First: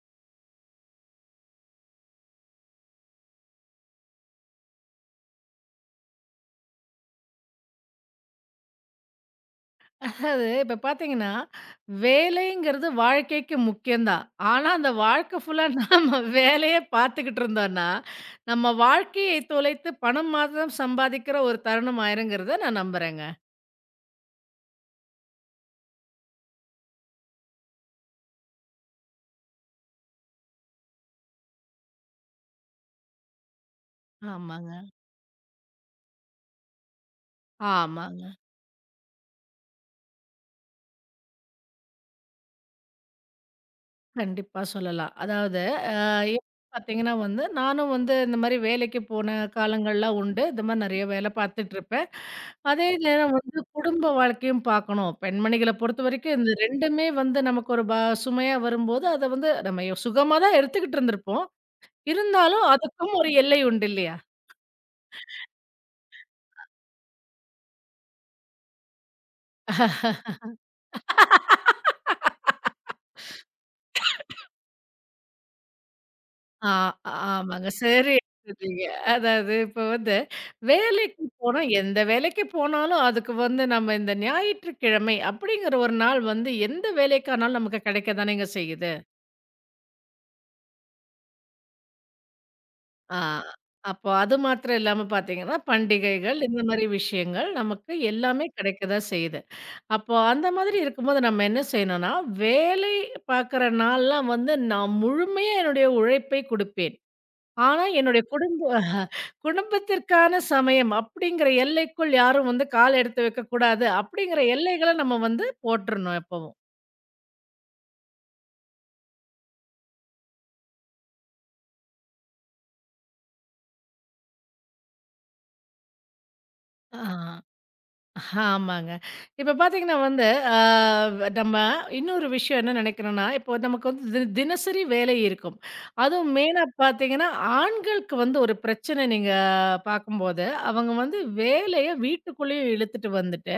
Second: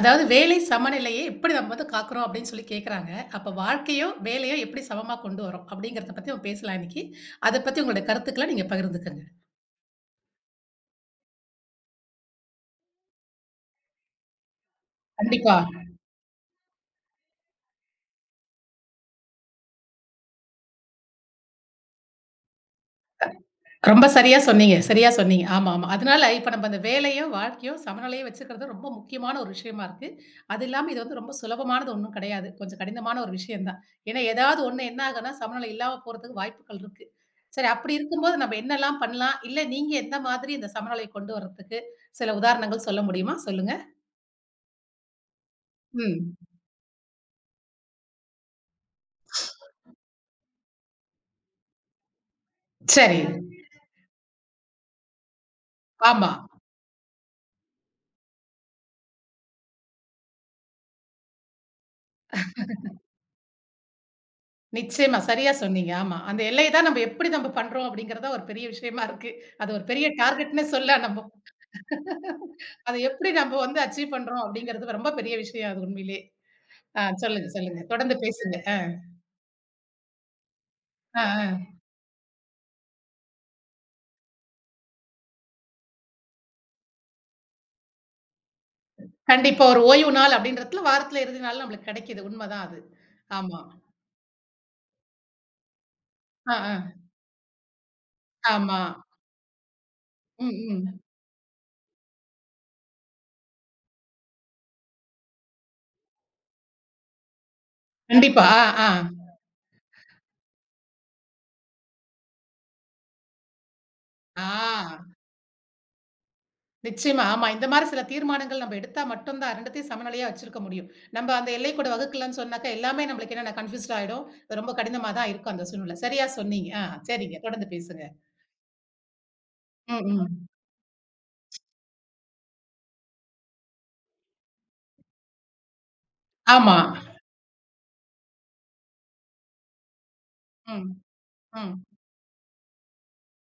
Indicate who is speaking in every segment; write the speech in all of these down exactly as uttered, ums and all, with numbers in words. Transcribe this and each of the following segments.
Speaker 1: அதாவது வேலை சமநிலையை எப்படி நம்ம வந்து காக்குறோம் அப்படின்னு சொல்லி கேட்குறாங்க. அப்ப வாழ்க்கையோ, வேலையோ எப்படி சமமா கொண்டு வரோம்? அப்படிங்கிறத பத்தி நம்ம பேசலாம் இன்னைக்கு. அத பத்தி உங்களுடைய கருத்துக்கள நீங்க பகிர்ந்துக்கங்க.
Speaker 2: அதாவது இப்ப பார்த்தீங்கன்னா, வேலைங்கிறது வாழ்க்கைக்கு முக்கியம் தான். ஆனா, அந்த வாழ்க்கை
Speaker 1: கண்டிப்பா.
Speaker 2: ஃபுல்லா நாம வேலையே பார்த்துக்கிட்டு இருந்தோம்னா, நம்ம வாழ்க்கையை தொலைத்து பணம் மாத்திரம் சம்பாதிக்கிற ஒரு தருணம் ஆயிருங்கிறத நான் நம்புறேங்க.
Speaker 1: ரொம்ப சரியா சொன்னீங்க, சரியா சொன்னீங்க. ஆமா, ஆமா. அதனால இப்ப நம்ம அந்த வேலையும், வாழ்க்கையும் சமநிலையா வச்சுக்கிறது ரொம்ப முக்கியமான ஒரு விஷயமா இருக்கு. அது இல்லாம இது வந்து ரொம்ப சுலபமானது ஒண்ணும் கிடையாது. கொஞ்சம் கடினமான ஒரு விஷயம் தான். ஏன்னா, ஏதாவது
Speaker 2: ஆமாங்க.
Speaker 1: ஒண்ணு என்ன ஆகும்னா, சமநிலை இல்லாம போறதுக்கு வாய்ப்புகள் இருக்கு. சரி, அப்படி
Speaker 2: ஆமாங்க.
Speaker 1: இருக்கும்போது நம்ம என்னலாம் பண்ணலாம்? இல்ல நீங்க எந்த மாதிரி இந்த சமநிலை கொண்டு வர்றதுக்கு சில உதாரணங்கள் சொல்ல முடியுமா? சொல்லுங்க.
Speaker 2: கண்டிப்பா சொல்லலாம். அதாவது அ
Speaker 1: ம்.
Speaker 2: எப்ப பார்த்தீங்கன்னா வந்து, நானும் வந்து இந்த மாரி வேலைக்கு போன காலங்கள்லாம் உண்டு. இந்த மாரி நெறைய வேலை பார்த்துட்டுருப்பேன். அதே
Speaker 1: சரி.
Speaker 2: நேரம் வந்து குடும்ப வாழ்க்கையும் பார்க்கணும். பெண்மணிகள
Speaker 1: ஆமா.
Speaker 2: பொறுத்தவரைக்கும் இந்த ரெண்டுமே வந்து நமக்கு ஒரு ப சுமையா வரும்போது, அத வந்து நம்ம யோ சுகமா தான் எடுத்துக்கிட்டு இருந்திருப்போம். இருந்தாலும் அதுக்கும் ஒரு எல்லை உண்டு இல்லையா?
Speaker 1: நிச்சயமா. சரியா சொன்னீங்க. ஆமா. அந்த எல்லைய தான் நம்ம எப்படி நம்ம பண்றோம் அப்படிங்கிறது தான் ஒரு பெரிய விஷயமா இருக்கு. அது ஒரு பெரிய டார்கெட்ன்னே சொல்லலாம் நம்ம. அத எப்படி நம்ம வந்து அச்சீவ் பண்றோம் அப்படிங்கிறது ரொம்ப பெரிய விஷயம் அது உண்மையிலே.
Speaker 2: ஆ,
Speaker 1: ஆ சொல்லுங்க,
Speaker 2: ஆமாங்க.
Speaker 1: சொல்லுங்க.
Speaker 2: சரி
Speaker 1: தொடர்ந்து பேசுங்க. ஆ,
Speaker 2: எடுத்துட்டீங்க. அதாவது இப்ப வந்து
Speaker 1: ஆ,
Speaker 2: வேலைக்கு போனா,
Speaker 1: ஆ.
Speaker 2: எந்த வேலைக்கு போனாலும் அதுக்கு வந்து நம்ம இந்த ஞாயிற்றுக்கிழமை அப்படிங்கிற ஒரு நாள் வந்து எந்த வேலைக்கானாலும் நமக்கு கிடைக்க தானேங்க செய்யுது.
Speaker 1: கண்டிப்பா ஒரு ஓய்வு நாள் அப்படின்றதுல வாரத்துல இறுதி நாள் நம்மளுக்கு கிடைக்குது. உண்மதான் அது.
Speaker 2: ஆ.
Speaker 1: ஆமா.
Speaker 2: அப்போ அது மாத்திரம் இல்லாம பார்த்தீங்கன்னா, பண்டிகைகள்
Speaker 1: ஆ,
Speaker 2: இந்த மாரி
Speaker 1: ஆ.
Speaker 2: விஷயங்கள் நமக்கு எல்லாமே
Speaker 1: ஆமா.
Speaker 2: கிடைக்க தான் செய்யுது. அப்போ அந்த
Speaker 1: ம்,
Speaker 2: மாதிரி
Speaker 1: ம்.
Speaker 2: இருக்கும்போது நம்ம என்ன செய்யணும்னா, வேலை பார்க்குற நாள்லாம் வந்து நான் முழுமையா என்னுடைய உழைப்பை குடுப்பேன். ஆனா என்னுடைய
Speaker 1: கண்டிப்பா.
Speaker 2: குடும்ப
Speaker 1: ஆ, ஆ.
Speaker 2: குடும்பத்திற்கான சமயம் அப்படிங்கிற எல்லைக்குள் யாரும் வந்து கால் எடுத்து வைக்கக்கூடாது அப்படிங்கிற
Speaker 1: ஆ.
Speaker 2: எல்லைகள நம்ம வந்து போட்டுறணும் எப்பவும்.
Speaker 1: நிச்சயமா. ஆமா. இந்த மாரி சில தீர்மானங்கள் நம்ம எடுத்தா மட்டும் தான் 2த்தையும் சமநிலையா வச்சிருக்க முடியும். நம்ம அந்த எல்லை கூட வகுக்கலன்னு சொன்னாக்கா எல்லாமே நம்மளுக்கு என்னன்னா கன்ஃப்யூஸ்ட் ஆயிடும். அது ரொம்ப கடினமா தான் இருக்கும் அந்த சூழ்நிலை. சரியா சொன்னீங்க. ஆ
Speaker 2: ஆ.
Speaker 1: சரிங்க. தொடர்ந்து பேசுங்க.
Speaker 2: ஆமாங்க. இப்ப பார்த்தீங்கன்னா
Speaker 1: ம்,
Speaker 2: வந்து,
Speaker 1: ம்.
Speaker 2: ஆ நம்ம இன்னொரு விஷயம் என்ன நினைக்கிறோம்னா, இப்போ நமக்கு வந்து தி தினசரி வேலை இருக்கும். அதுவும் மெயினா
Speaker 1: ஆமா.
Speaker 2: பார்த்தீங்கன்னா, ஆண்களுக்கு வந்து ஒரு பிரச்சனை நீங்க பார்க்கும்போது,
Speaker 1: ம்,
Speaker 2: அவங்க வந்து
Speaker 1: ம்.
Speaker 2: வேலைய வீட்டுக்குள்ளேயும் இழுத்துட்டு வந்துட்டு,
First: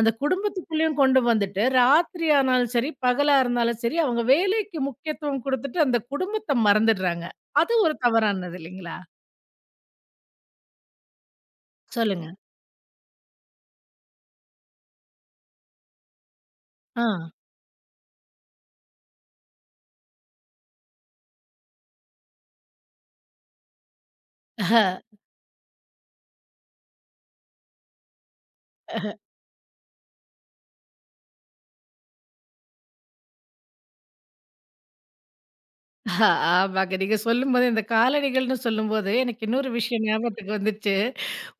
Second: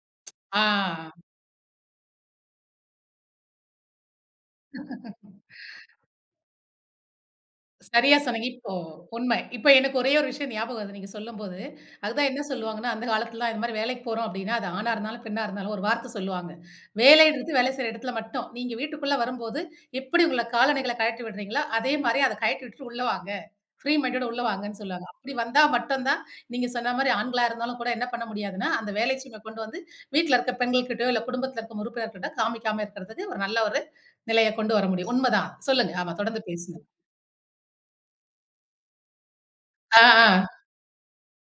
Speaker 2: அந்த குடும்பத்துக்குள்ளேயும்
Speaker 1: ஆ.
Speaker 2: கொண்டு வந்துட்டு, ராத்திரி ஆனாலும் சரி, பகலா இருந்தாலும் சரி, அவங்க வேலைக்கு முக்கியத்துவம் குடுத்துட்டு அந்த குடும்பத்த மறந்துடுறாங்க. அது ஒரு
Speaker 1: சரியா சொன்னீங்க.
Speaker 2: தவறானது
Speaker 1: இப்போ
Speaker 2: இல்லைங்களா?
Speaker 1: உண்மை. இப்ப எனக்கு ஒரே ஒரு விஷயம் ஞாபகம் வருது நீங்க சொல்லும்போது.
Speaker 2: சொல்லுங்க.
Speaker 1: அதுதான் என்ன சொல்லுவாங்கன்னா, அந்த காலத்துலலாம் இது மாரி வேலைக்கு போறோம் அப்டின்னா, அது ஆணா இருந்தாலும், பெண்ணா இருந்தாலும் ஒரு வார்த்த சொல்லுவாங்க. வேலைன்றது வேலை செய்ற இடத்துல மட்டும். நீங்க வீட்டுக்குள்ள வரும்போது, எப்படி உங்கள காலணிகள கழட்டி விடுறீங்களோ, அதே மாரி அத கழட்டி விட்டுட்டு உள்ள வாங்க. ஃப்ரீ மைண்டோட உள்ள வாங்கன்னு சொல்லுவாங்க. அப்படி வந்தா மட்டும் தான், நீங்க சொன்ன மாரி ஆண்களா இருந்தாலும் கூட என்ன பண்ண முடியாதுன்னா, அந்த
Speaker 2: ஆ.
Speaker 1: வேலை சுமை கொண்டு வந்து வீட்ல இருக்க பெண்கள்கிட்டயோ, இல்ல குடும்பத்துல இருக்கும் உறுப்பினர்கிட்ட காமிக்காம இருக்கிறதுக்கு ஒரு நல்ல ஒரு நிலைய கொண்டு வர முடியும். உண்மதான். சொல்லுங்க. ஆமா தொடர்ந்து பேசுங்க.
Speaker 2: ஆமாங்க. நீங்க சொல்லும்போது இந்த காலணிகள்னு சொல்லும்போது, எனக்கு இன்னொரு
Speaker 1: ஆ,
Speaker 2: விஷயம்
Speaker 1: ஆ.
Speaker 2: ஞாபகத்துக்கு வந்துச்சு.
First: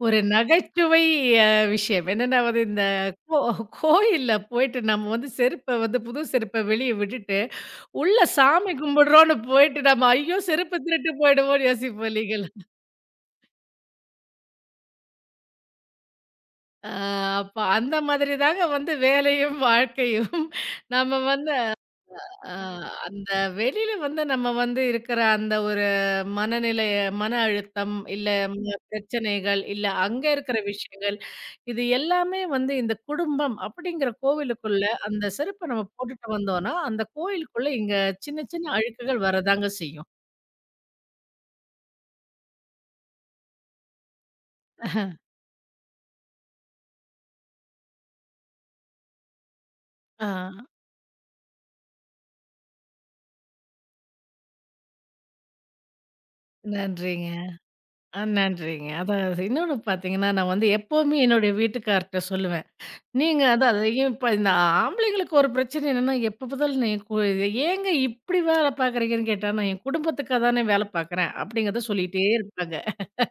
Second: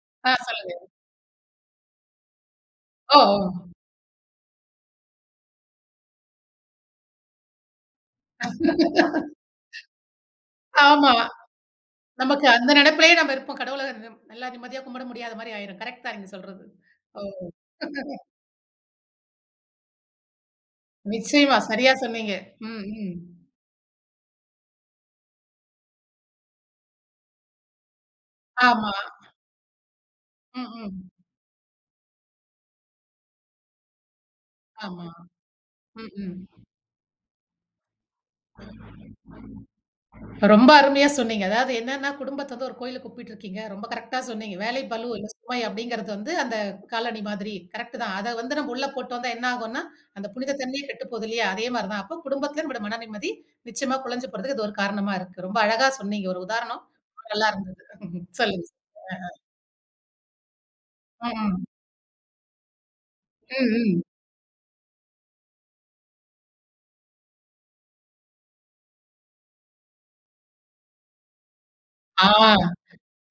Speaker 2: ஒரு
Speaker 1: ஆ சொல்லுங்க.
Speaker 2: நகைச்சுவை அ விஷயம். என்னன்னா வந்து இந்த
Speaker 1: ஓ!
Speaker 2: கோ கோயில்ல போயிட்டு நம்ம வந்து செருப்ப வந்து புது செருப்ப வெளிய விட்டுட்டு, உள்ள சாமி கும்பிடுறோம்னு போயிட்டு நம்ம ஐயோ! செருப்பு திருட்டு
Speaker 1: ஆமா.
Speaker 2: போயிடுவோம்னு யோசிப்போம்
Speaker 1: நமக்கு
Speaker 2: இல்லைங்களா?
Speaker 1: அந்த நெனப்பிலேயே நம்ம இருப்போம். கடவுள நல்லா நிம்மதியா கும்பிட முடியாத மாரி ஆயிரும். கரெக்ட் தான் நீங்க சொல்றது.
Speaker 2: ஆ,
Speaker 1: ஓ!
Speaker 2: அப்ப அந்த மாதிரி தாங்க வந்து வேலையும், வாழ்க்கையும். நம்ம வந்து
Speaker 1: நிச்சயமா. சரியா சொன்னீங்க.
Speaker 2: ஆ
Speaker 1: ம், ம்.
Speaker 2: அந்த வெளியில வந்து நம்ம வந்து இருக்கிற அந்த ஒரு மனநிலை, மன அழுத்தம், இல்ல ம
Speaker 1: ஆமா.
Speaker 2: பிரச்சனைகள், இல்ல அங்க இருக்கிற
Speaker 1: ம், ம்.
Speaker 2: விஷயங்கள், இது எல்லாமே வந்து இந்த குடும்பம் அப்படிங்கிற கோவிலுக்குள்ள
Speaker 1: ஆமா.
Speaker 2: அந்த செருப்ப நம்ம
Speaker 1: ம்,
Speaker 2: போட்டுட்டு
Speaker 1: ம்.
Speaker 2: வந்தோம்னா, அந்த கோயிலுக்குள்ள இங்க சின்ன சின்ன அழுக்குகள் வரதாங்க செய்யும்.
Speaker 1: ரொம்ப அருமையா சொன்னீங்க. அதாவது என்னன்னா, குடும்பத்த வந்து ஒரு கோயிலுக்கு கூப்பிட்டு இருக்கீங்க. ரொம்ப கரெக்ட்டா சொன்னீங்க. வேலை பளு, இல்ல சுமை அப்படிங்கிறது வந்து அந்த காலணி மாதிரி. கரெக்ட் தான். அத வந்து நம்ம உள்ள போட்டு வந்தா என்ன ஆகும்னா,
Speaker 2: ஆ.
Speaker 1: அந்த புனித தண்ணியே கெட்டு போகுது இல்லையா? அதே மாரி தான். அப்ப குடும்பத்துல நம்மோட மன நிம்மதி நிச்சயமா குலைஞ்சு போறதுக்கு இது ஒரு காரணமா இருக்கு. ரொம்ப அழகா சொன்னீங்க. ஒரு உதாரணம்
Speaker 2: நன்றிங்க.
Speaker 1: நல்லா இருந்தது.
Speaker 2: அ
Speaker 1: சொல்லுங்க.
Speaker 2: நன்றிங்க. அதாவது இன்னொன்னு பார்த்தீங்கன்னா, நான் வந்து எப்பவுமே என்னுடைய
Speaker 1: ம்.
Speaker 2: வீட்டுக்கார்ட்ட சொல்லுவேன். நீங்க
Speaker 1: ம்.
Speaker 2: அதான் அது
Speaker 1: ம்.
Speaker 2: ஏன் இப்ப இந்த ஆம்பளைங்களுக்கு ஒரு பிரச்சனை என்னன்னா, எப்ப பார்த்தாலும் "நீ கு ஏங்க இப்படி வேலை பார்க்குறீங்கன்னு" கேட்டா, "நான் என் குடும்பத்துக்கா தானே வேலை பார்க்குறேன்" அப்படிங்கிறத சொல்லிட்டே
Speaker 1: ஆ.
Speaker 2: இருப்பாங்க.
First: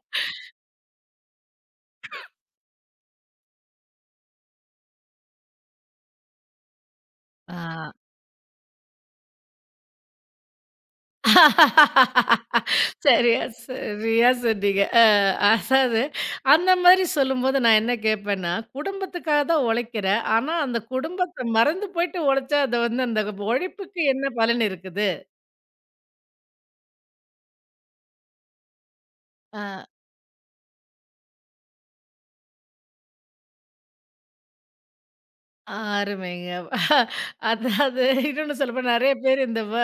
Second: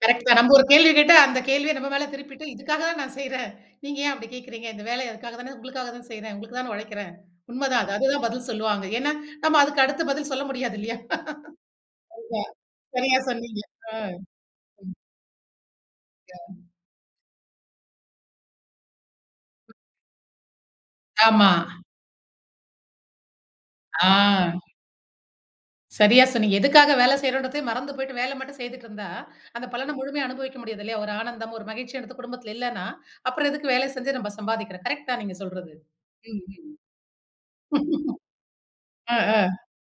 Speaker 1: கரெக்ட் தான். நம்ம ஒரு கேள்வி கேட்டா, அந்த கேள்விய நம்ம மேல திருப்பிட்டு, இதுக்காக தான் நான் செய்றேன். நீங்க ஏன் அப்படி கேட்கிறீங்க? இந்த வேலைய அதுக்காக தானே உங்களுக்காக தான் செய்றேன். உங்களுக்கு தானே உழைக்கிறேன். உண்மதான்
Speaker 2: ஆ.
Speaker 1: அது. அதுதான் பதில் சொல்லுவாங்க. ஏன்னா, நம்ம அதுக்கு அடுத்த பதில் சொல்ல முடியாது இல்லையா? சரியா
Speaker 2: சரியா
Speaker 1: சொன்னீங்க. ஆ.
Speaker 2: சரியா சொன்னீங்க. அ அதாவது அந்த மாரி சொல்லும்போது நான் என்ன கேட்பேன்னா, "குடும்பத்துக்காக தான் உழைக்கிறேன். ஆனா அந்த குடும்பத்த
Speaker 1: ஆமா.
Speaker 2: மறந்து போயிட்டு உழைச்சா, அது வந்து அந்த உழைப்புக்கு என்ன
Speaker 1: ஆ.
Speaker 2: பலன் இருக்குது?"
Speaker 1: சரியா சொன்னீங்க. எதுக்காக வேலை செய்றோன்றதே மறந்து போயிட்டு வேலை மட்டும் செய்துட்டு இருந்தா, அந்த
Speaker 2: ஆ.
Speaker 1: பலன முழுமையா அனுபவிக்க முடியாது இல்லையா? ஒரு ஆனந்தம், ஒரு மகிழ்ச்சி அந்த குடும்பத்துல இல்லன்னா, அப்புறம் எதுக்கு வேலை செஞ்சு நம்ம சம்பாதிக்கிறோம். கரெக்ட் தான் நீங்க சொல்றது. ம்,
Speaker 2: அருமைங்க.
Speaker 1: ம்.
Speaker 2: அதாவது இன்னொன்னு சொல்லப்போனா நெறைய
Speaker 1: ஆ,
Speaker 2: பேர்
Speaker 1: ஆ.
Speaker 2: இந்த வ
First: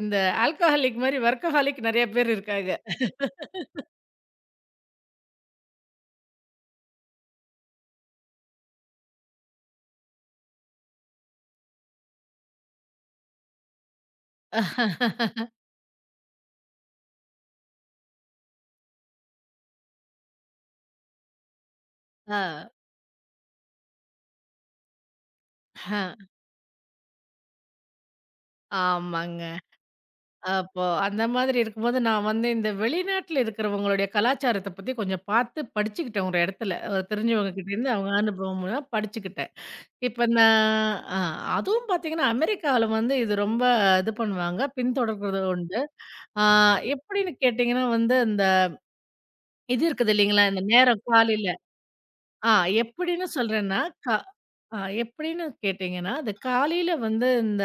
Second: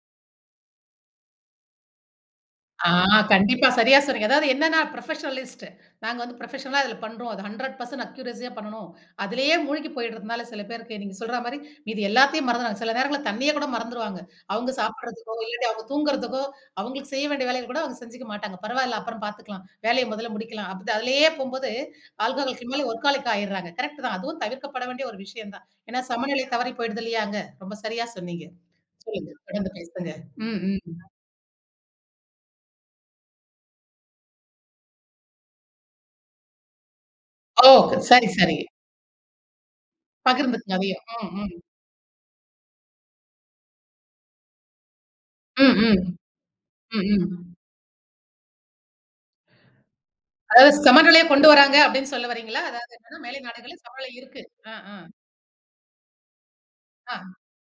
Speaker 2: இந்த ஆல்கஹாலிக் மாரி வொர்க்கஹாலிக் நெறைய பேர் இருக்காங்க.
Speaker 1: ஆ கண்டிப்பா. சரியா சொன்னீங்க. அதாவது என்னன்னா புரொஃபஷனலிஸ்ட். நாங்க வந்து புரொஃபஷனலா இதுல பண்றோம். அது நூறு சதவீதம் அக்யூரஸியா பண்ணணும். அதிலேயே மூழ்கி போயிடுறதுனால சில பேருக்கு நீங்க சொல்ற மாரி மீதி எல்லாத்தையும் மறந்துருவாங்க. சில நேரங்கள்ல தண்ணிய கூட மறந்துருவாங்க. அவங்க சாப்பிடுறதுக்கோ, இல்லாட்டி அவங்க தூங்குறதுக்கோ, அவங்களுக்கு செய்ய வேண்டிய வேலைகள் கூட அவங்க செஞ்சுக்க மாட்டாங்க. பரவால்ல அப்புறம் பார்த்துக்கலாம். வேலைய முதல்ல முடிக்கலாம். அப்படி அதிலேயே போம்போது
Speaker 2: ஆ.
Speaker 1: ஆல்கஹாலுக்கு மேல ஒர்க்காலிக் ஆயிடுறாங்க. கரெக்ட் தான். அதுவும் தவிர்க்கப்பட வேண்டிய ஒரு விஷயம் தான். ஏன்னா
Speaker 2: ஹ.
Speaker 1: சமநிலை தவறி போயிடுது இல்லையாங்க? ரொம்ப சரியா சொன்னீங்க. சொல்லுங்க.
Speaker 2: ஆமாங்க.
Speaker 1: தொடர்ந்து பேசுங்க. ம், ம்.
Speaker 2: அப்போ அந்த மாதிரி இருக்கும்போது நான் வந்து இந்த வெளிநாட்ல இருக்கிறவங்களுடைய கலாச்சாரத்த பத்தி கொஞ்சம் பார்த்து படிச்சுக்கிட்டேன் ஒரு இடத்துல. ஒரு தெரிஞ்சவங்க
Speaker 1: ஓ!
Speaker 2: கிட்டேருந்து அவங்க
Speaker 1: சரி, சரி.
Speaker 2: அனுபவம் மூலம் படிச்சுக்கிட்டேன். இப்ப
Speaker 1: பகிர்ந்துக்குங்க
Speaker 2: நான்
Speaker 1: அதையும்.
Speaker 2: ஆ
Speaker 1: ம், ம்.
Speaker 2: அதுவும் பார்த்தீங்கன்னா, அமெரிக்காவுல வந்து இது ரொம்ப இது பண்ணுவாங்க. பின்தொடர்றது
Speaker 1: ம்,
Speaker 2: உண்டு.
Speaker 1: ம்.
Speaker 2: ஆ.
Speaker 1: ம்,
Speaker 2: எப்படின்னு
Speaker 1: ம்.
Speaker 2: கேட்டீங்கன்னா வந்து, இந்த இது இருக்குது இல்லைங்களா? இந்த
Speaker 1: அதாவது
Speaker 2: நேரம்
Speaker 1: சமநிலைய கொண்டு
Speaker 2: காலையில.
Speaker 1: வராங்க அப்படின்னு சொல்ல
Speaker 2: ஆ.
Speaker 1: வரீங்களா? அதாவது என்னன்னா
Speaker 2: எப்படின்னு
Speaker 1: மேலை நாடுகள்ல
Speaker 2: சொல்றேன்னா,
Speaker 1: சமநிலை
Speaker 2: கா
Speaker 1: இருக்கு. ஆ,
Speaker 2: அ
Speaker 1: ஆ,
Speaker 2: எப்படின்னு கேட்டீங்கன்னா, அது காலையில
Speaker 1: ஆ.
Speaker 2: வந்து இந்த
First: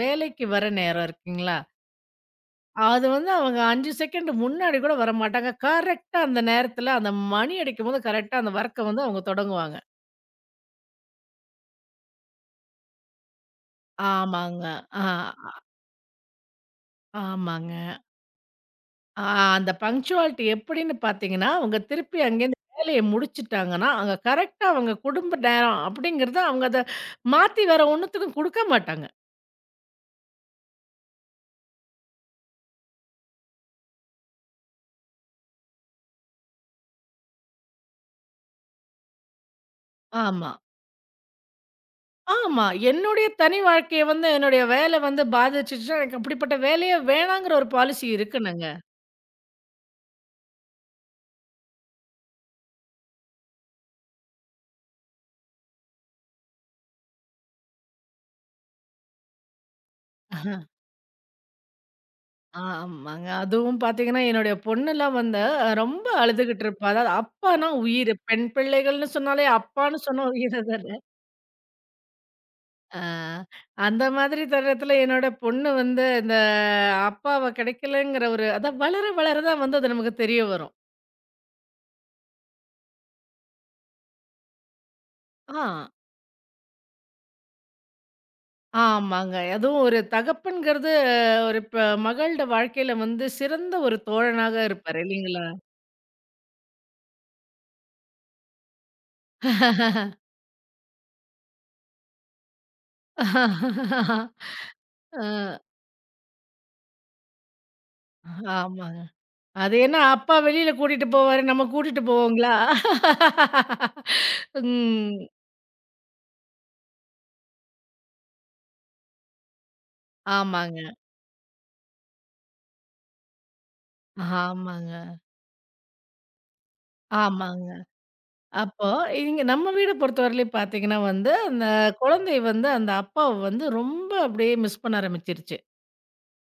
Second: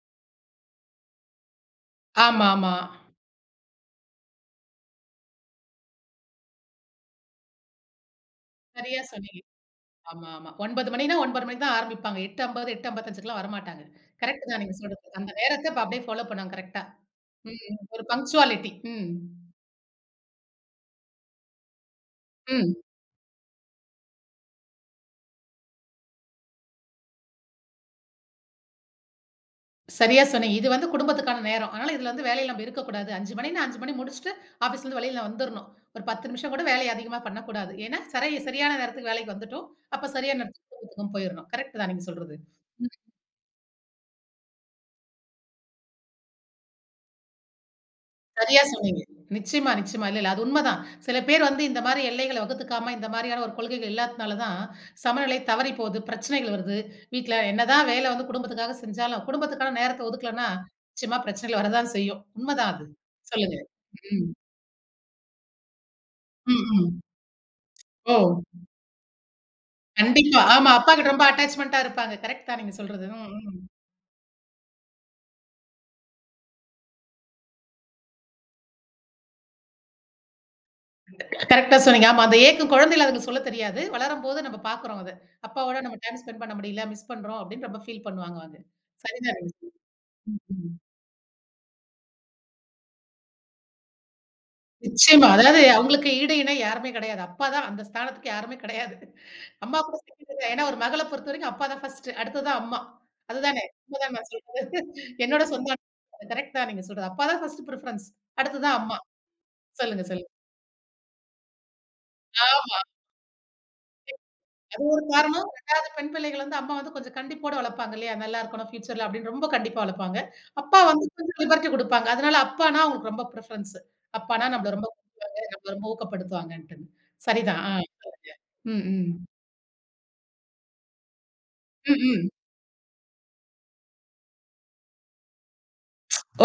Speaker 2: வேலைக்கு வர நேரம் இருக்குங்களா?
Speaker 1: ஆமா, ஆமா.
Speaker 2: அது வந்து அவங்க அஞ்சு செகண்ட் முன்னாடி கூட வரமாட்டாங்க. கரெக்ட்டா அந்த நேரத்தில அந்த மணி அடிக்கும்போது கரெக்ட்டா அந்த வொர்க்க
Speaker 1: சரியா
Speaker 2: வந்து அவங்க
Speaker 1: சொன்னீங்க.
Speaker 2: தொடங்குவாங்க.
Speaker 1: ஆமா, ஆமா. ஒன்பது மணி மணின்னா ஒன்பது மணி மணிக்கு தான் ஆரம்பிப்பாங்க. எட்டு ஐம்பது, 8:55க்குலாம் வரமாட்டாங்க. கரெக்ட்
Speaker 2: ஆமாங்க.
Speaker 1: தான் நீங்க
Speaker 2: ஆ.
Speaker 1: சொல்றது. அந்த நேரத்த அப்ப அப்படியே ஃபாலோ பண்ணுவாங்க கரெக்ட்டா.
Speaker 2: ஆமாங்க.
Speaker 1: ம். ஒரு பங்க்சுவாலிட்டி. ம்.
Speaker 2: ஆ அந்த பங்க்சுவாலிட்டி எப்படின்னு பார்த்தீங்கன்னா, அவங்க திருப்பி அங்கேருந்து
Speaker 1: ம்.
Speaker 2: வேலைய முடிச்சுட்டாங்கன்னா, அங்க கரெக்ட்டா அவங்க குடும்ப நேரம் அப்படிங்கிறத அவங்க அத மாத்தி வேற ஒண்ணுத்துக்கும் குடுக்க மாட்டாங்க.
Speaker 1: சரியா சொன்னீங்க. இது வந்து குடும்பத்துக்கான நேரம். அதனால இதுல வந்து வேலையில நம்ம இருக்கக்கூடாது. ஐந்து மணின்னா ஐந்து மணி முடிச்சுட்டு ஆஃபீஸ்லருந்து வெளியில வந்துரணும். ஒரு பத்து நிமிஷம் கூட வேலைய அதிகமா பண்ணக்கூடாது. ஏன்னா, சரி சரியான நேரத்துக்கு வேலைக்கு வந்துட்டோம். அப்ப சரியான
Speaker 2: ஆமா.
Speaker 1: நேரத்துக்கு குடும்பத்துக்கும் போயிரணும். கரெக்ட் தான் நீங்க சொல்றது.
Speaker 2: ஆமா.
Speaker 1: ம்.
Speaker 2: என்னுடைய தனி வாழ்க்கைய வந்து என்னுடைய வேல வந்து பாதிச்சுச்சுன்னா, எனக்கு அப்படிப்பட்ட வேலையே வேணாங்கிற ஒரு பாலிசி
Speaker 1: சரியா
Speaker 2: இருக்குனுங்க.
Speaker 1: சொன்னீங்க. நிச்சயமா, நிச்சயமா. இல்ல, இல்ல. அது உண்மதான். சில பேர் வந்து இந்த மாரி எல்லைகள வகுத்துக்காம, இந்த மாரியான ஒரு கொள்கைகள் இல்லாதனால தான் சமநிலை தவறி போகுது. பிரச்சனைகள் வருது. வீட்ல என்னதான் வேலை வந்து குடும்பத்துக்காக செஞ்சாலும், குடும்பத்துக்கான நேரத்த ஒதுக்கலன்னா,
Speaker 2: ஆஹா,
Speaker 1: நிச்சயமா பிரச்சனைகள் வரதான் செய்யும். உண்மதான் அது.
Speaker 2: ஆமாங்க.
Speaker 1: சொல்லுங்க.
Speaker 2: அதுவும் பார்த்தீங்கன்னா,
Speaker 1: ம்.
Speaker 2: என்னுடைய பொண்ணுலாம் வந்து அ ரொம்ப
Speaker 1: ம்,
Speaker 2: அழுதுகிட்டு இருப்பா.
Speaker 1: ம்.
Speaker 2: அதாவது அப்பான்னா உயிரு.
Speaker 1: ஓ!
Speaker 2: பெண் பிள்ளைகள்னு சொன்னாலே அப்பான்னு சொன்னா
Speaker 1: கண்டிப்பா.
Speaker 2: உயிரு
Speaker 1: ஆமா.
Speaker 2: தானே.
Speaker 1: அப்பாகிட்ட ரொம்ப அட்டாச்மென்ட்டா இருப்பாங்க. கரெக்ட் தான் நீங்க
Speaker 2: ஆ,
Speaker 1: சொல்றது. ம், ம்.
Speaker 2: அந்த மாதிரி தருணத்தில என்னோட பொண்ணு வந்து இந்த அப்பாவ கிடைக்கலங்கிற ஒரு அதான் வளர வளர தான் வந்து அது நமக்கு தெரிய வரும்.
Speaker 1: கரெக்ட்டா சொன்னீங்க. ஆமா. அந்த ஏக்கம் குழந்தையில அதுக்கு சொல்லத் தெரியாது. வளரும்போது நம்ம பார்க்குறோம் அத.
Speaker 2: ஆ.
Speaker 1: அப்பாவோட நம்ம டைம் ஸ்பெண்ட் பண்ண முடியல, மிஸ் பண்றோம் அப்படின்னு ரொம்ப ஃபீல் பண்ணுவாங்க அவங்க.
Speaker 2: ஆமாங்க.
Speaker 1: சரிதான் நீங்க சொல்
Speaker 2: அதுவும் ஒரு
Speaker 1: ம், ம்.
Speaker 2: தகப்பன்ங்கிறது ஒரு ப மகள்ட வாழ்க்கையில வந்து சிறந்த ஒரு தோழனாக இருப்பாரு
Speaker 1: நிச்சயமா.
Speaker 2: இல்லைங்களா?
Speaker 1: அதாவது அவங்களுக்கு ஈடு இணை யாருமே கிடையாது. அப்பா தான் அந்த ஸ்தானத்துக்கு யாருமே கிடையாது. அம்மா கூட செகண்ட் தான். ஏன்னா ஒரு மகள பொறுத்தவரைக்கும் அப்பா தான் ஃபர்ஸ்ட். அடுத்தது தான் அம்மா. அதுதானே? உண்மதான் நான் சொல்றது. என்னோட
Speaker 2: அ
Speaker 1: சொந்த அனுபவம். கரெக்ட் தான் நீங்க சொல்றது. அப்பா தான் ஃபர்ஸ்ட் பிரிஃபரன்ஸ். அடுத்து தான் அம்மா.
Speaker 2: ஆமாங்க. அது என்ன
Speaker 1: சொல்லுங்க, சொல்லுங்க.
Speaker 2: அப்பா வெளியில கூட்டிட்டு போவாரு, நம்ம கூட்டிட்டு போவோங்களா?
Speaker 1: ஆமா. அது ஒரு
Speaker 2: ம்.
Speaker 1: காரணம். 2வது பெண் பிள்ளைகள் வந்து அம்மா வந்து கொஞ்சம் கண்டிப்போட வளர்ப்பாங்க இல்லையா? நல்லா இருக்கணும் ஃபியூச்சர்ல அப்படின்னு ரொம்ப கண்டிப்பா வளர்ப்பாங்க. அப்பா
Speaker 2: ஆமாங்க,
Speaker 1: வந்து கொஞ்சம் லிபர்ட்டி குடுப்பாங்க. அதனால அப்பான்னா அவங்களுக்கு ரொம்ப பிரெஃபரன்ஸ். அப்பான்னா நம்மள ரொம்ப
Speaker 2: ஆமாங்க,
Speaker 1: கூப்பிடுவாங்க, நம்மள ரொம்ப ஊக்கப்படுத்துவாங்கன்ட்டுன்னு. சரிதான்.
Speaker 2: ஆமாங்க.
Speaker 1: ஆ சொல்லுங்க. ம்,
Speaker 2: அப்போ
Speaker 1: ம்.
Speaker 2: இங்க நம்ம வீட பொறுத்தவரையிலும் பார்த்தீங்கன்னா வந்து, அந்த
Speaker 1: ம், ம்.
Speaker 2: குழந்தை வந்து அந்த அப்பாவ வந்து ரொம்ப அப்படியே மிஸ் பண்ண ஆரம்பிச்சுருச்சு.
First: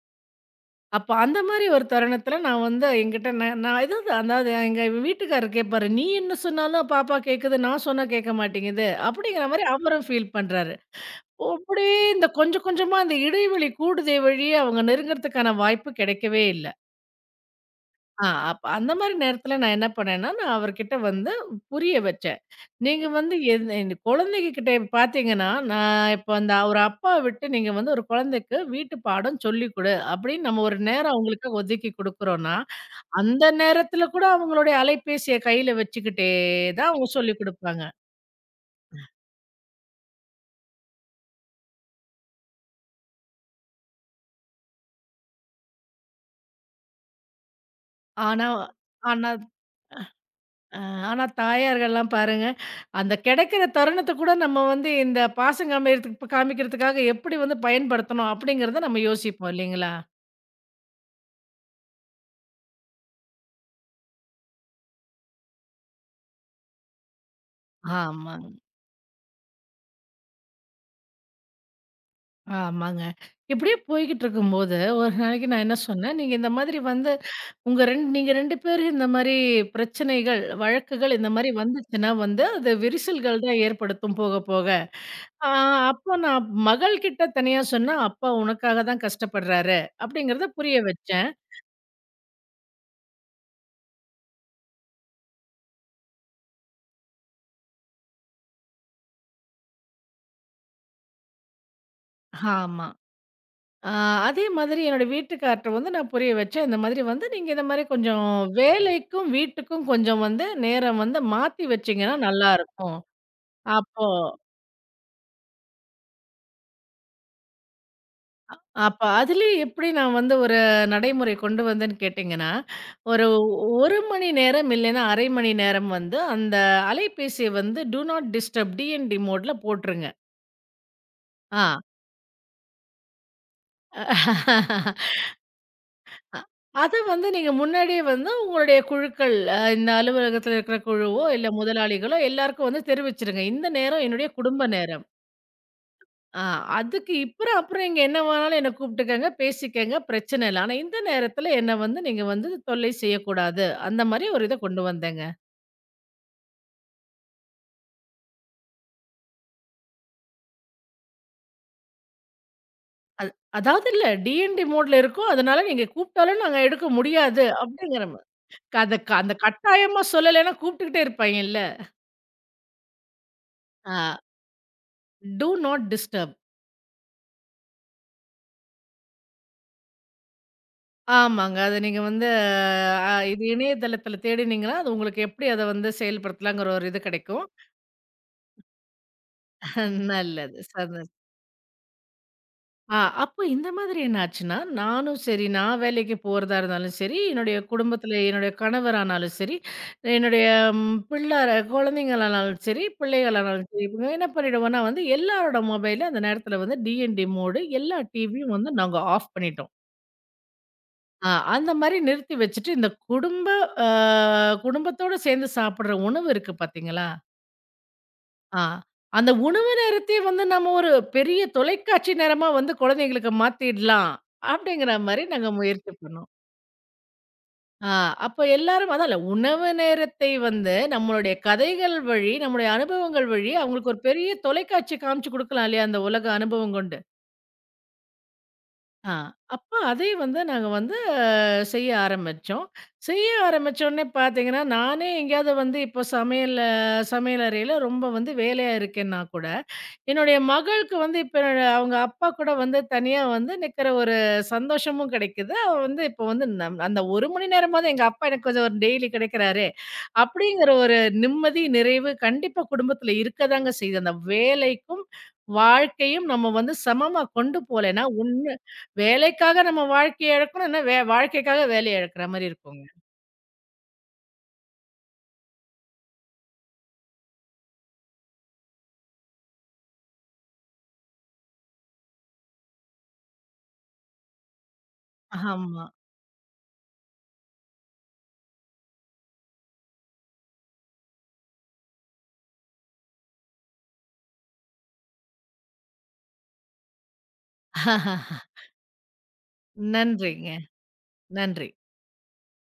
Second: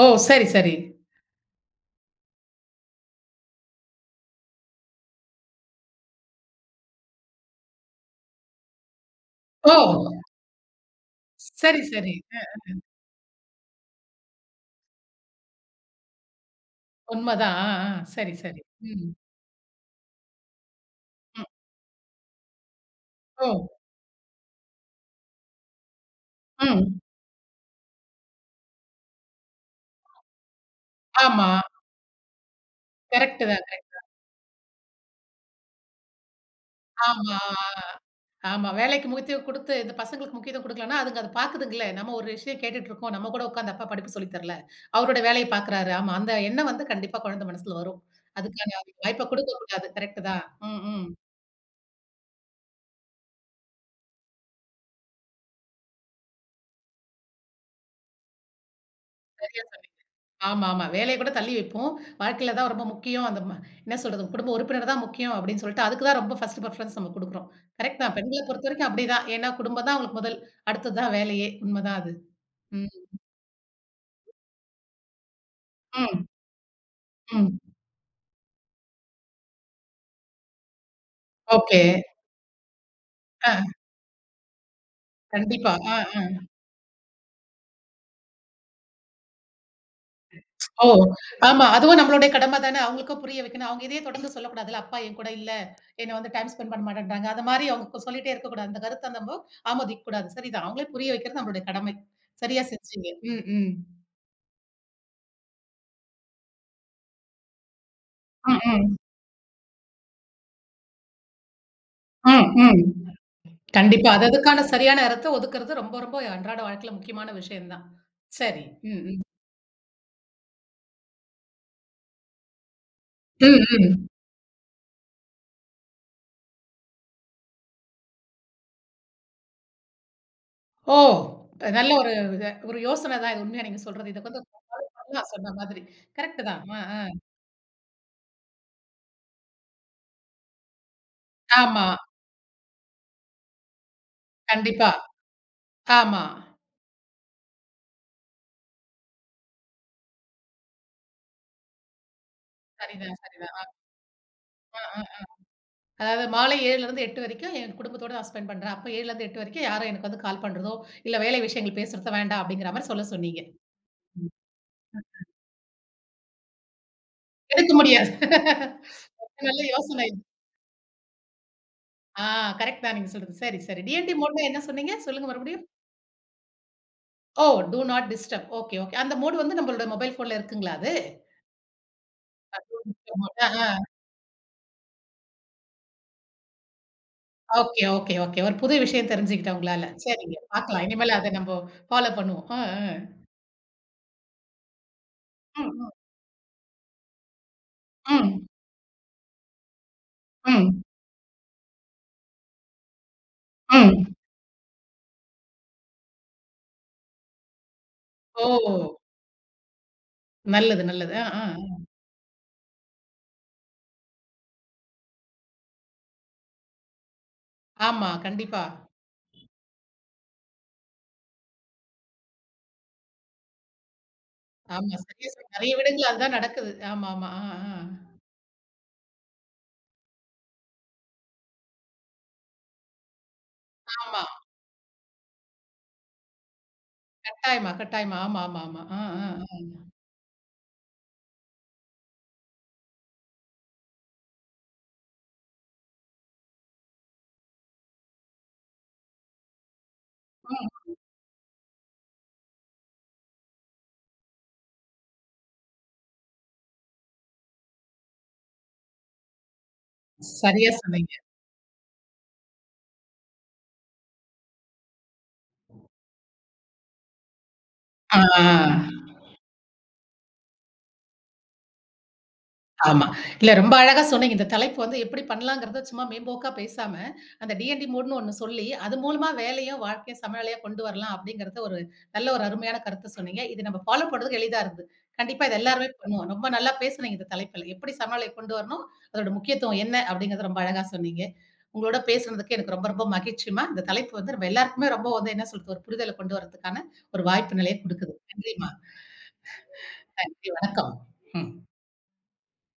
Speaker 1: ஓ! சரி, சரி.
Speaker 2: அப்ப அந்த மாரி ஒரு தருணத்தில நான் வந்து என்கிட்ட நான் நான் ஏதாவது அதாவது எங்க வீட்டுக்காரரு கேட்பாரு, "நீ என்ன சொன்னாலும் பாப்பா கேட்குது, நான் சொன்னா கேட்க மாட்டேங்குது." அப்படிங்கிற மாரி
Speaker 1: ஓ!
Speaker 2: அவரும் ஃபீல் பண்றாரு.
Speaker 1: சரி,
Speaker 2: அப்படியே
Speaker 1: சரி.
Speaker 2: இந்த
Speaker 1: அ
Speaker 2: கொஞ்சம் கொஞ்சமா அந்த இடைவெளி கூடுதே வழிய அவங்க நெருங்கறதுக்கான வாய்ப்பு கிடைக்கவே இல்ல.
Speaker 1: உண்மதான். ஆ, ஆ.
Speaker 2: ஆ,
Speaker 1: சரி, சரி.
Speaker 2: அப்ப அந்த
Speaker 1: ம்.
Speaker 2: மாரி நேரத்துல நான் என்ன பண்ணேன்னா, நான் அவர்கிட்ட வந்து
Speaker 1: ம்.
Speaker 2: புரிய வச்சேன். நீங்க வந்து
Speaker 1: ஓ!
Speaker 2: என் இந்த குழந்தைங்க கிட்ட பார்த்தீங்கன்னா, நான் இப்ப அந்த ஒரு
Speaker 1: ம்.
Speaker 2: அப்பாவ விட்டு நீங்க வந்து ஒரு குழந்தைக்கு வீட்டு பாடம் சொல்லிக் குடு. அப்படின்னு நம்ம ஒரு நேரம்
Speaker 1: ஆமா.
Speaker 2: அவங்களுக்காக ஒதுக்கி குடுக்குறோம்னா, அந்த
Speaker 1: கரெக்ட்டு தான்.
Speaker 2: நேரத்துல கூட அவங்களுடைய அலைபேசிய கையில வச்சுக்கிட்டே தான் அவங்க
Speaker 1: ஆமா.
Speaker 2: சொல்லிக் குடுப்பாங்க.
Speaker 1: ஆ. ஆமா. வேலைக்கு முக்கியத்துவம் குடுத்து, இந்த பசங்களுக்கு முக்கியத்துவம் குடுக்கலன்னா, அதுங்க அத பாக்குதுங்கல்ல. நம்ம ஒரு விஷயம் கேட்டுட்டுருக்கோம். நம்ம கூட உட்காந்து அப்பா படிப்பு சொல்லி தரல. அவரோட வேலைய பாக்குறாரு. ஆமா, அந்த எண்ணம் வந்து கண்டிப்பா குழந்தை மனசுல வரும்.
Speaker 2: ஆனா
Speaker 1: அதுக்கான வாய்ப்ப
Speaker 2: ஆனா
Speaker 1: குடுக்கக்கூடாது. கரெக்ட் தான்.
Speaker 2: அ
Speaker 1: ம், ம்.
Speaker 2: ஆனா தாயார்கள்லாம் பாருங்க, அந்த கிடைக்கிற தருணத்த கூட நம்ம வந்து இந்த பாசம் காமிக்கிறதுக்கு இப்ப காமிக்கிறதுக்காக எப்படி வந்து பயன்படுத்தணும் அப்படிங்கிறத நம்ம யோசிப்போம்
Speaker 1: சரியா சொன்னீங்க.
Speaker 2: இல்லைங்களா?
Speaker 1: ஆமா, ஆமா. வேலைய கூட தள்ளி வைப்போம். வாழ்க்கையில தான் ரொம்ப முக்கியம். அந்த ம என்ன சொல்றது? குடும்ப உறுப்பினர் தான் முக்கியம் அப்படின்னு சொல்லிட்டு, அதுக்கு தான் ரொம்ப ஃபர்ஸ்ட் ப்ரிஃபரன்ஸ் நம்ம குடுக்குறோம். கரெக்ட் தான். பெண்கள
Speaker 2: ஆமாங்க.
Speaker 1: பொறுத்தவரைக்கும் அப்படிதான். ஏன்னா குடும்பம் தான் அவங்களுக்கு முதல். அடுத்தது தான் வேலையே. உண்மதான் அது. ம்.
Speaker 2: ஆமாங்க. இப்படியே போய்க்கிட்டு இருக்கும்போது, ஒரு நாளைக்கு நான் என்ன சொன்னேன்,
Speaker 1: ம்,
Speaker 2: நீங்க இந்த மாதிரி வந்து
Speaker 1: ம்.
Speaker 2: உங்க ரெண்டு நீங்க ரெண்டு பேரும் இந்த மாரி பிரச்சனைகள், வழக்குகள் இந்த மாரி
Speaker 1: ஓகே.
Speaker 2: வந்துச்சுன்னா வந்து அது விரிசல்கள்
Speaker 1: ஆ.
Speaker 2: தான் ஏற்படுத்தும் போக போக. ஆ,
Speaker 1: கண்டிப்பா. ஆ,
Speaker 2: அப்போ
Speaker 1: ஆ.
Speaker 2: நான் மகள் கிட்ட தனியா சொன்னேன், அப்பா உனக்காக தான் கஷ்டப்படுறாரு அப்படிங்கிறத புரிய
Speaker 1: ஓ!
Speaker 2: வச்சேன்.
Speaker 1: ஆமா. அதுவும் நம்மளுடைய கடமை தானே! அவங்களுக்கும் புரிய வைக்கணும். அவங்க இதையே தொடர்ந்து சொல்லக்கூடாதுல்ல. அப்பா என் கூட இல்ல. என்ன வந்து டைம் ஸ்பெண்ட் பண்ண மாட்டேன்றாங்க. அது மாரி அவங்க சொல்லிட்டே இருக்கக்கூடாது. அந்த கருத்த நம்ம ஆமோதிக்கக்கூடாது. சரிதான். அவங்களே புரிய வைக்கிறது நம்மளுடைய கடமை. சரியா
Speaker 2: ஆமா.
Speaker 1: செஞ்சீங்க. ம், ம்.
Speaker 2: ஆ, அதே மாதிரி என்னோட வீட்டுக்கார்ட்ட வந்து நான் புரிய வச்சேன். இந்த மாதிரி வந்து, நீங்க இந்த மாதிரி கொஞ்சம்
Speaker 1: ம், ம்.
Speaker 2: வேலைக்கும், வீட்டுக்கும் கொஞ்சம் வந்து நேரம் வந்து மாத்தி வச்சீங்கன்னா
Speaker 1: ம், ம்.
Speaker 2: நல்லாருக்கும். அப்போ
Speaker 1: கண்டிப்பா. அது அதுக்கான சரியான இடத்த ஒதுக்குறது ரொம்ப, ரொம்ப அன்றாட வாழ்க்கையில முக்கியமான விஷயம் தான். சரி.
Speaker 2: அப்ப
Speaker 1: ம், ம்.
Speaker 2: அதுலயும் எப்படி நான் வந்து ஒரு நடைமுறை கொண்டு வந்தேன்னு கேட்டீங்கன்னா, ஒரு
Speaker 1: ம், ம்.
Speaker 2: 1 மணி நேரம் இல்லைன்னா, அரை மணி நேரம் வந்து அந்த அலைபேசிய வந்து டூ நாட் டிஸ்டர்ப் டிஎன்டி மோட்ல போட்டுருங்க.
Speaker 1: ஓ!
Speaker 2: ஆ.
Speaker 1: நல்ல ஒரு இது ஒரு யோசனை தான் இது உண்மையா நீங்க சொல்றது. இத வந்து சொன்ன மாதிரி.
Speaker 2: அ
Speaker 1: கரெக்ட் தான். அ,
Speaker 2: அத
Speaker 1: அ.
Speaker 2: வந்து நீங்க முன்னாடியே வந்து உங்களுடைய குழுக்கள், அ இந்த அலுவலகத்தில இருக்கிற குழுவோ, இல்ல
Speaker 1: ஆமா.
Speaker 2: முதலாளிகளோ எல்லாருக்கும் வந்து தெரிவிச்சுருங்க. இந்த நேரம் என்னுடைய குடும்ப
Speaker 1: கண்டிப்பா.
Speaker 2: நேரம்.
Speaker 1: ஆமா.
Speaker 2: ஆ, அதுக்கு இப்புறம் அப்புறம் நீங்க என்ன வேணாலும் என்ன கூப்பிட்டுக்கங்க, பேசிக்கங்க, பிரச்சனை இல்ல. ஆனா இந்த நேரத்தில என்ன வந்து நீங்க வந்து தொல்லை
Speaker 1: சரிதான்,
Speaker 2: செய்யக்கூடாது.
Speaker 1: சரிதான்.
Speaker 2: அந்த மாரி ஒரு இத
Speaker 1: அ,
Speaker 2: கொண்டு
Speaker 1: அ.
Speaker 2: வந்தேங்க.
Speaker 1: அதாவது மாலை 7:00லிருந்து எட்டு மணி வரைக்கும் என் குடும்பத்தோட நான் ஸ்பெண்ட் பண்றேன். அப்ப 7:00லிருந்து எட்டு மணி வரைக்கும் யாரும் எனக்கு வந்து கால் பண்றதோ, இல்ல வேலை விஷயங்கள் பேசுறதோ வேண்டாம் அப்படிங்கிற மாரி சொல்ல
Speaker 2: அது
Speaker 1: சொன்னீங்க.
Speaker 2: அதாவது இல்ல
Speaker 1: ம்.
Speaker 2: டிஎன்டி மோட்ல இருக்கோம். அதனால நீங்க கூப்பிட்டாலும் நாங்க எடுக்க முடியாது
Speaker 1: எடுக்க
Speaker 2: அப்படிங்கிற
Speaker 1: முடியாது.
Speaker 2: மா க அத அந்த
Speaker 1: நல்ல
Speaker 2: கட்டாயமா
Speaker 1: யோசனை.
Speaker 2: சொல்லலைன்னா கூப்பிட்டுக்கிட்டே இருப்பாய்ங்கல்ல.
Speaker 1: ஆ கரெக்ட் தான் நீங்க சொல்றது. சரி, சரி.
Speaker 2: ஆ,
Speaker 1: டிஎன்டி மோட்னா என்ன சொன்னீங்க? சொல்லுங்க
Speaker 2: டூ
Speaker 1: மறுபடியும்.
Speaker 2: Not disturb.
Speaker 1: ஓ! Do not disturb. Okay, okay. அந்த மோடு வந்து நம்மளோட மொபைல் ஃபோன்ல இருக்குங்களா அது?
Speaker 2: ஆமாங்க. அத நீங்க வந்து அ இது
Speaker 1: அ, ஆ.
Speaker 2: இணையதளத்தில தேடினீங்கன்னா, அது உங்களுக்கு எப்படி அத வந்து செயல்படுத்தலாங்கிற ஒரு இது கிடைக்கும்.
Speaker 1: Okay, okay, okay. ஒரு புது விஷயம் தெரிஞ்சுக்கிட்டேன் உங்களால.
Speaker 2: அஹ்,
Speaker 1: சரிங்க.
Speaker 2: நல்லது.
Speaker 1: பார்க்கலாம்.
Speaker 2: சந்தோஷம்.
Speaker 1: இனிமேல் அத நம்ப ஃபாலோ பண்ணுவோம். அ, அ.
Speaker 2: ஆ, அப்போ இந்த மாதிரி என்ன ஆச்சுன்னா, நானும் சரி,
Speaker 1: ம்,
Speaker 2: நான்
Speaker 1: ம்.
Speaker 2: வேலைக்கு போறதா இருந்தாலும் சரி, என்னுடைய குடும்பத்தில
Speaker 1: ம்,
Speaker 2: என்னுடைய கணவரானாலும் சரி, என்னுடைய
Speaker 1: ம்,
Speaker 2: ம் பிள்ளார குழந்தைங்களானாலும் சரி, பிள்ளைகளானாலும் சரி,
Speaker 1: ம்.
Speaker 2: இவங்க என்ன பண்ணிடுவோம்னா வந்து எல்லாரோட மொபைலும் அந்த நேரத்தில வந்து டிஎன்டி மோடு எல்லா
Speaker 1: ஓ!
Speaker 2: டிவியும் வந்து நாங்க ஆஃப் பண்ணிட்டோம்.
Speaker 1: நல்லது, நல்லது. ஆ,
Speaker 2: ஆ,
Speaker 1: ஆ.
Speaker 2: அந்த மாரி நிறுத்தி வச்சுட்டு, இந்த குடும்ப அ குடும்பத்தோட சேர்ந்து சாப்பிடுற உணவு இருக்கு பார்த்தீங்களா?
Speaker 1: ஆமா,
Speaker 2: ஆ,
Speaker 1: கண்டிப்பா.
Speaker 2: அந்த உணவு நேரத்தையே வந்து நம்ம ஒரு பெரிய தொலைக்காட்சி நேரமா வந்து குழந்தைங்களுக்கு மாத்திடலாம். அப்படிங்கிற
Speaker 1: ஆமா,
Speaker 2: மாரி
Speaker 1: சரியா
Speaker 2: நாங்க
Speaker 1: சொன்ன நெறைய
Speaker 2: முயற்சி
Speaker 1: வீடுகள்ல
Speaker 2: பண்ணோம்.
Speaker 1: அதுதான் நடக்குது. ஆமா, ஆமா. ஆ, ஆ.
Speaker 2: ஆ, அப்ப எல்லாரும் அதான்ல உணவு நேரத்தை வந்து நம்மளுடைய கதைகள் வழி, நம்முடைய அனுபவங்கள் வழி அவங்களுக்கு ஒரு
Speaker 1: ஆமா.
Speaker 2: பெரிய தொலைக்காட்சி காமிச்சு குடுக்கலாம் இல்லையா? அந்த உலக அனுபவம் கொண்ட
Speaker 1: கட்டாயமா, கட்டாயமா. ஆமா, ஆமா, ஆமா. ஆ,
Speaker 2: ஆ.
Speaker 1: ஆ, ஆ.
Speaker 2: அப்ப அதே வந்து நாங்க வந்து அஹ், செய்ய ஆரம்பிச்சோம். செய்ய ஆரம்பிச்சோனே பார்த்தீங்கன்னா, நானே எங்கேயாவது வந்து இப்போ சமையல்ல சமையலறையில ரொம்ப வந்து வேலையா இருக்கேன்னா கூட, என்னுடைய
Speaker 1: ம்.
Speaker 2: மகளுக்கு வந்து இப்ப என்னோட அவங்க அப்பா கூட வந்து தனியா வந்து நிக்கிற ஒரு சந்தோஷமும் கிடைக்குது. அவ வந்து இப்ப வந்து நம் அந்த ஒரு மணி நேரமாவது எங்க அப்பா எனக்கு கொஞ்சம் ஒரு டெய்லி கிடைக்கிறாரே! அப்படிங்கிற
Speaker 1: சரியா
Speaker 2: ஒரு
Speaker 1: சொன்னீங்க.
Speaker 2: நிம்மதி, நிறைவு கண்டிப்பா குடும்பத்துல இருக்கதாங்க செய்யுது. அந்த வேலைக்கும், வாழ்க்கையும் நம்ம வந்து சமமா கொண்டு போலன்னா,
Speaker 1: ஆ, ஆ.
Speaker 2: ஒண்ணு வேலைக்காக நம்ம வாழ்க்கைய இழக்கணும். இல்ல வே வாழ்க்கைக்காக வேலைய இழக்கிற மாரி இருக்குங்க.
Speaker 1: ஆமா. இல்ல ரொம்ப அழகா சொன்னீங்க. இந்த தலைப்பு வந்து எப்படி பண்ணலாங்கிறத சும்மா மேம்போக்கா பேசாம, அந்த டி&டி மோட்ன்னு ஒண்ணு சொல்லி, அது மூலமா வேலையும், வாழ்க்கையும் சமநிலையா கொண்டு வரலாம் அப்படிங்கிறத ஒரு நல்ல ஒரு அருமையான கருத்து சொன்னீங்க. இது நம்ம ஃபாலோ பண்றதுக்கு எளிதா இருக்குது. கண்டிப்பா இது
Speaker 2: ஆமா.
Speaker 1: எல்லாருமே பண்ணுவோம். ரொம்ப நல்லா பேசுனீங்க இந்த தலைப்புல. எப்படி சமநிலை கொண்டு வரணும்? அதோட முக்கியத்துவம் என்ன? அப்படிங்கிறத ரொம்ப அழகா சொன்னீங்க. உங்களோட பேசுனதுக்கு எனக்கு ரொம்ப ரொம்ப மகிழ்ச்சிம்மா. இந்த தலைப்பு வந்து நம்ம எல்லாருக்குமே ரொம்ப வந்து என்ன சொல்றது? ஒரு புரிதல கொண்டு வரதுக்கான ஒரு வாய்ப்பு நிலைய குடுக்குது. நன்றிம்மா.
Speaker 2: நன்றிங்க.
Speaker 1: நன்றி. வணக்கம். ம்.
Speaker 2: நன்றி.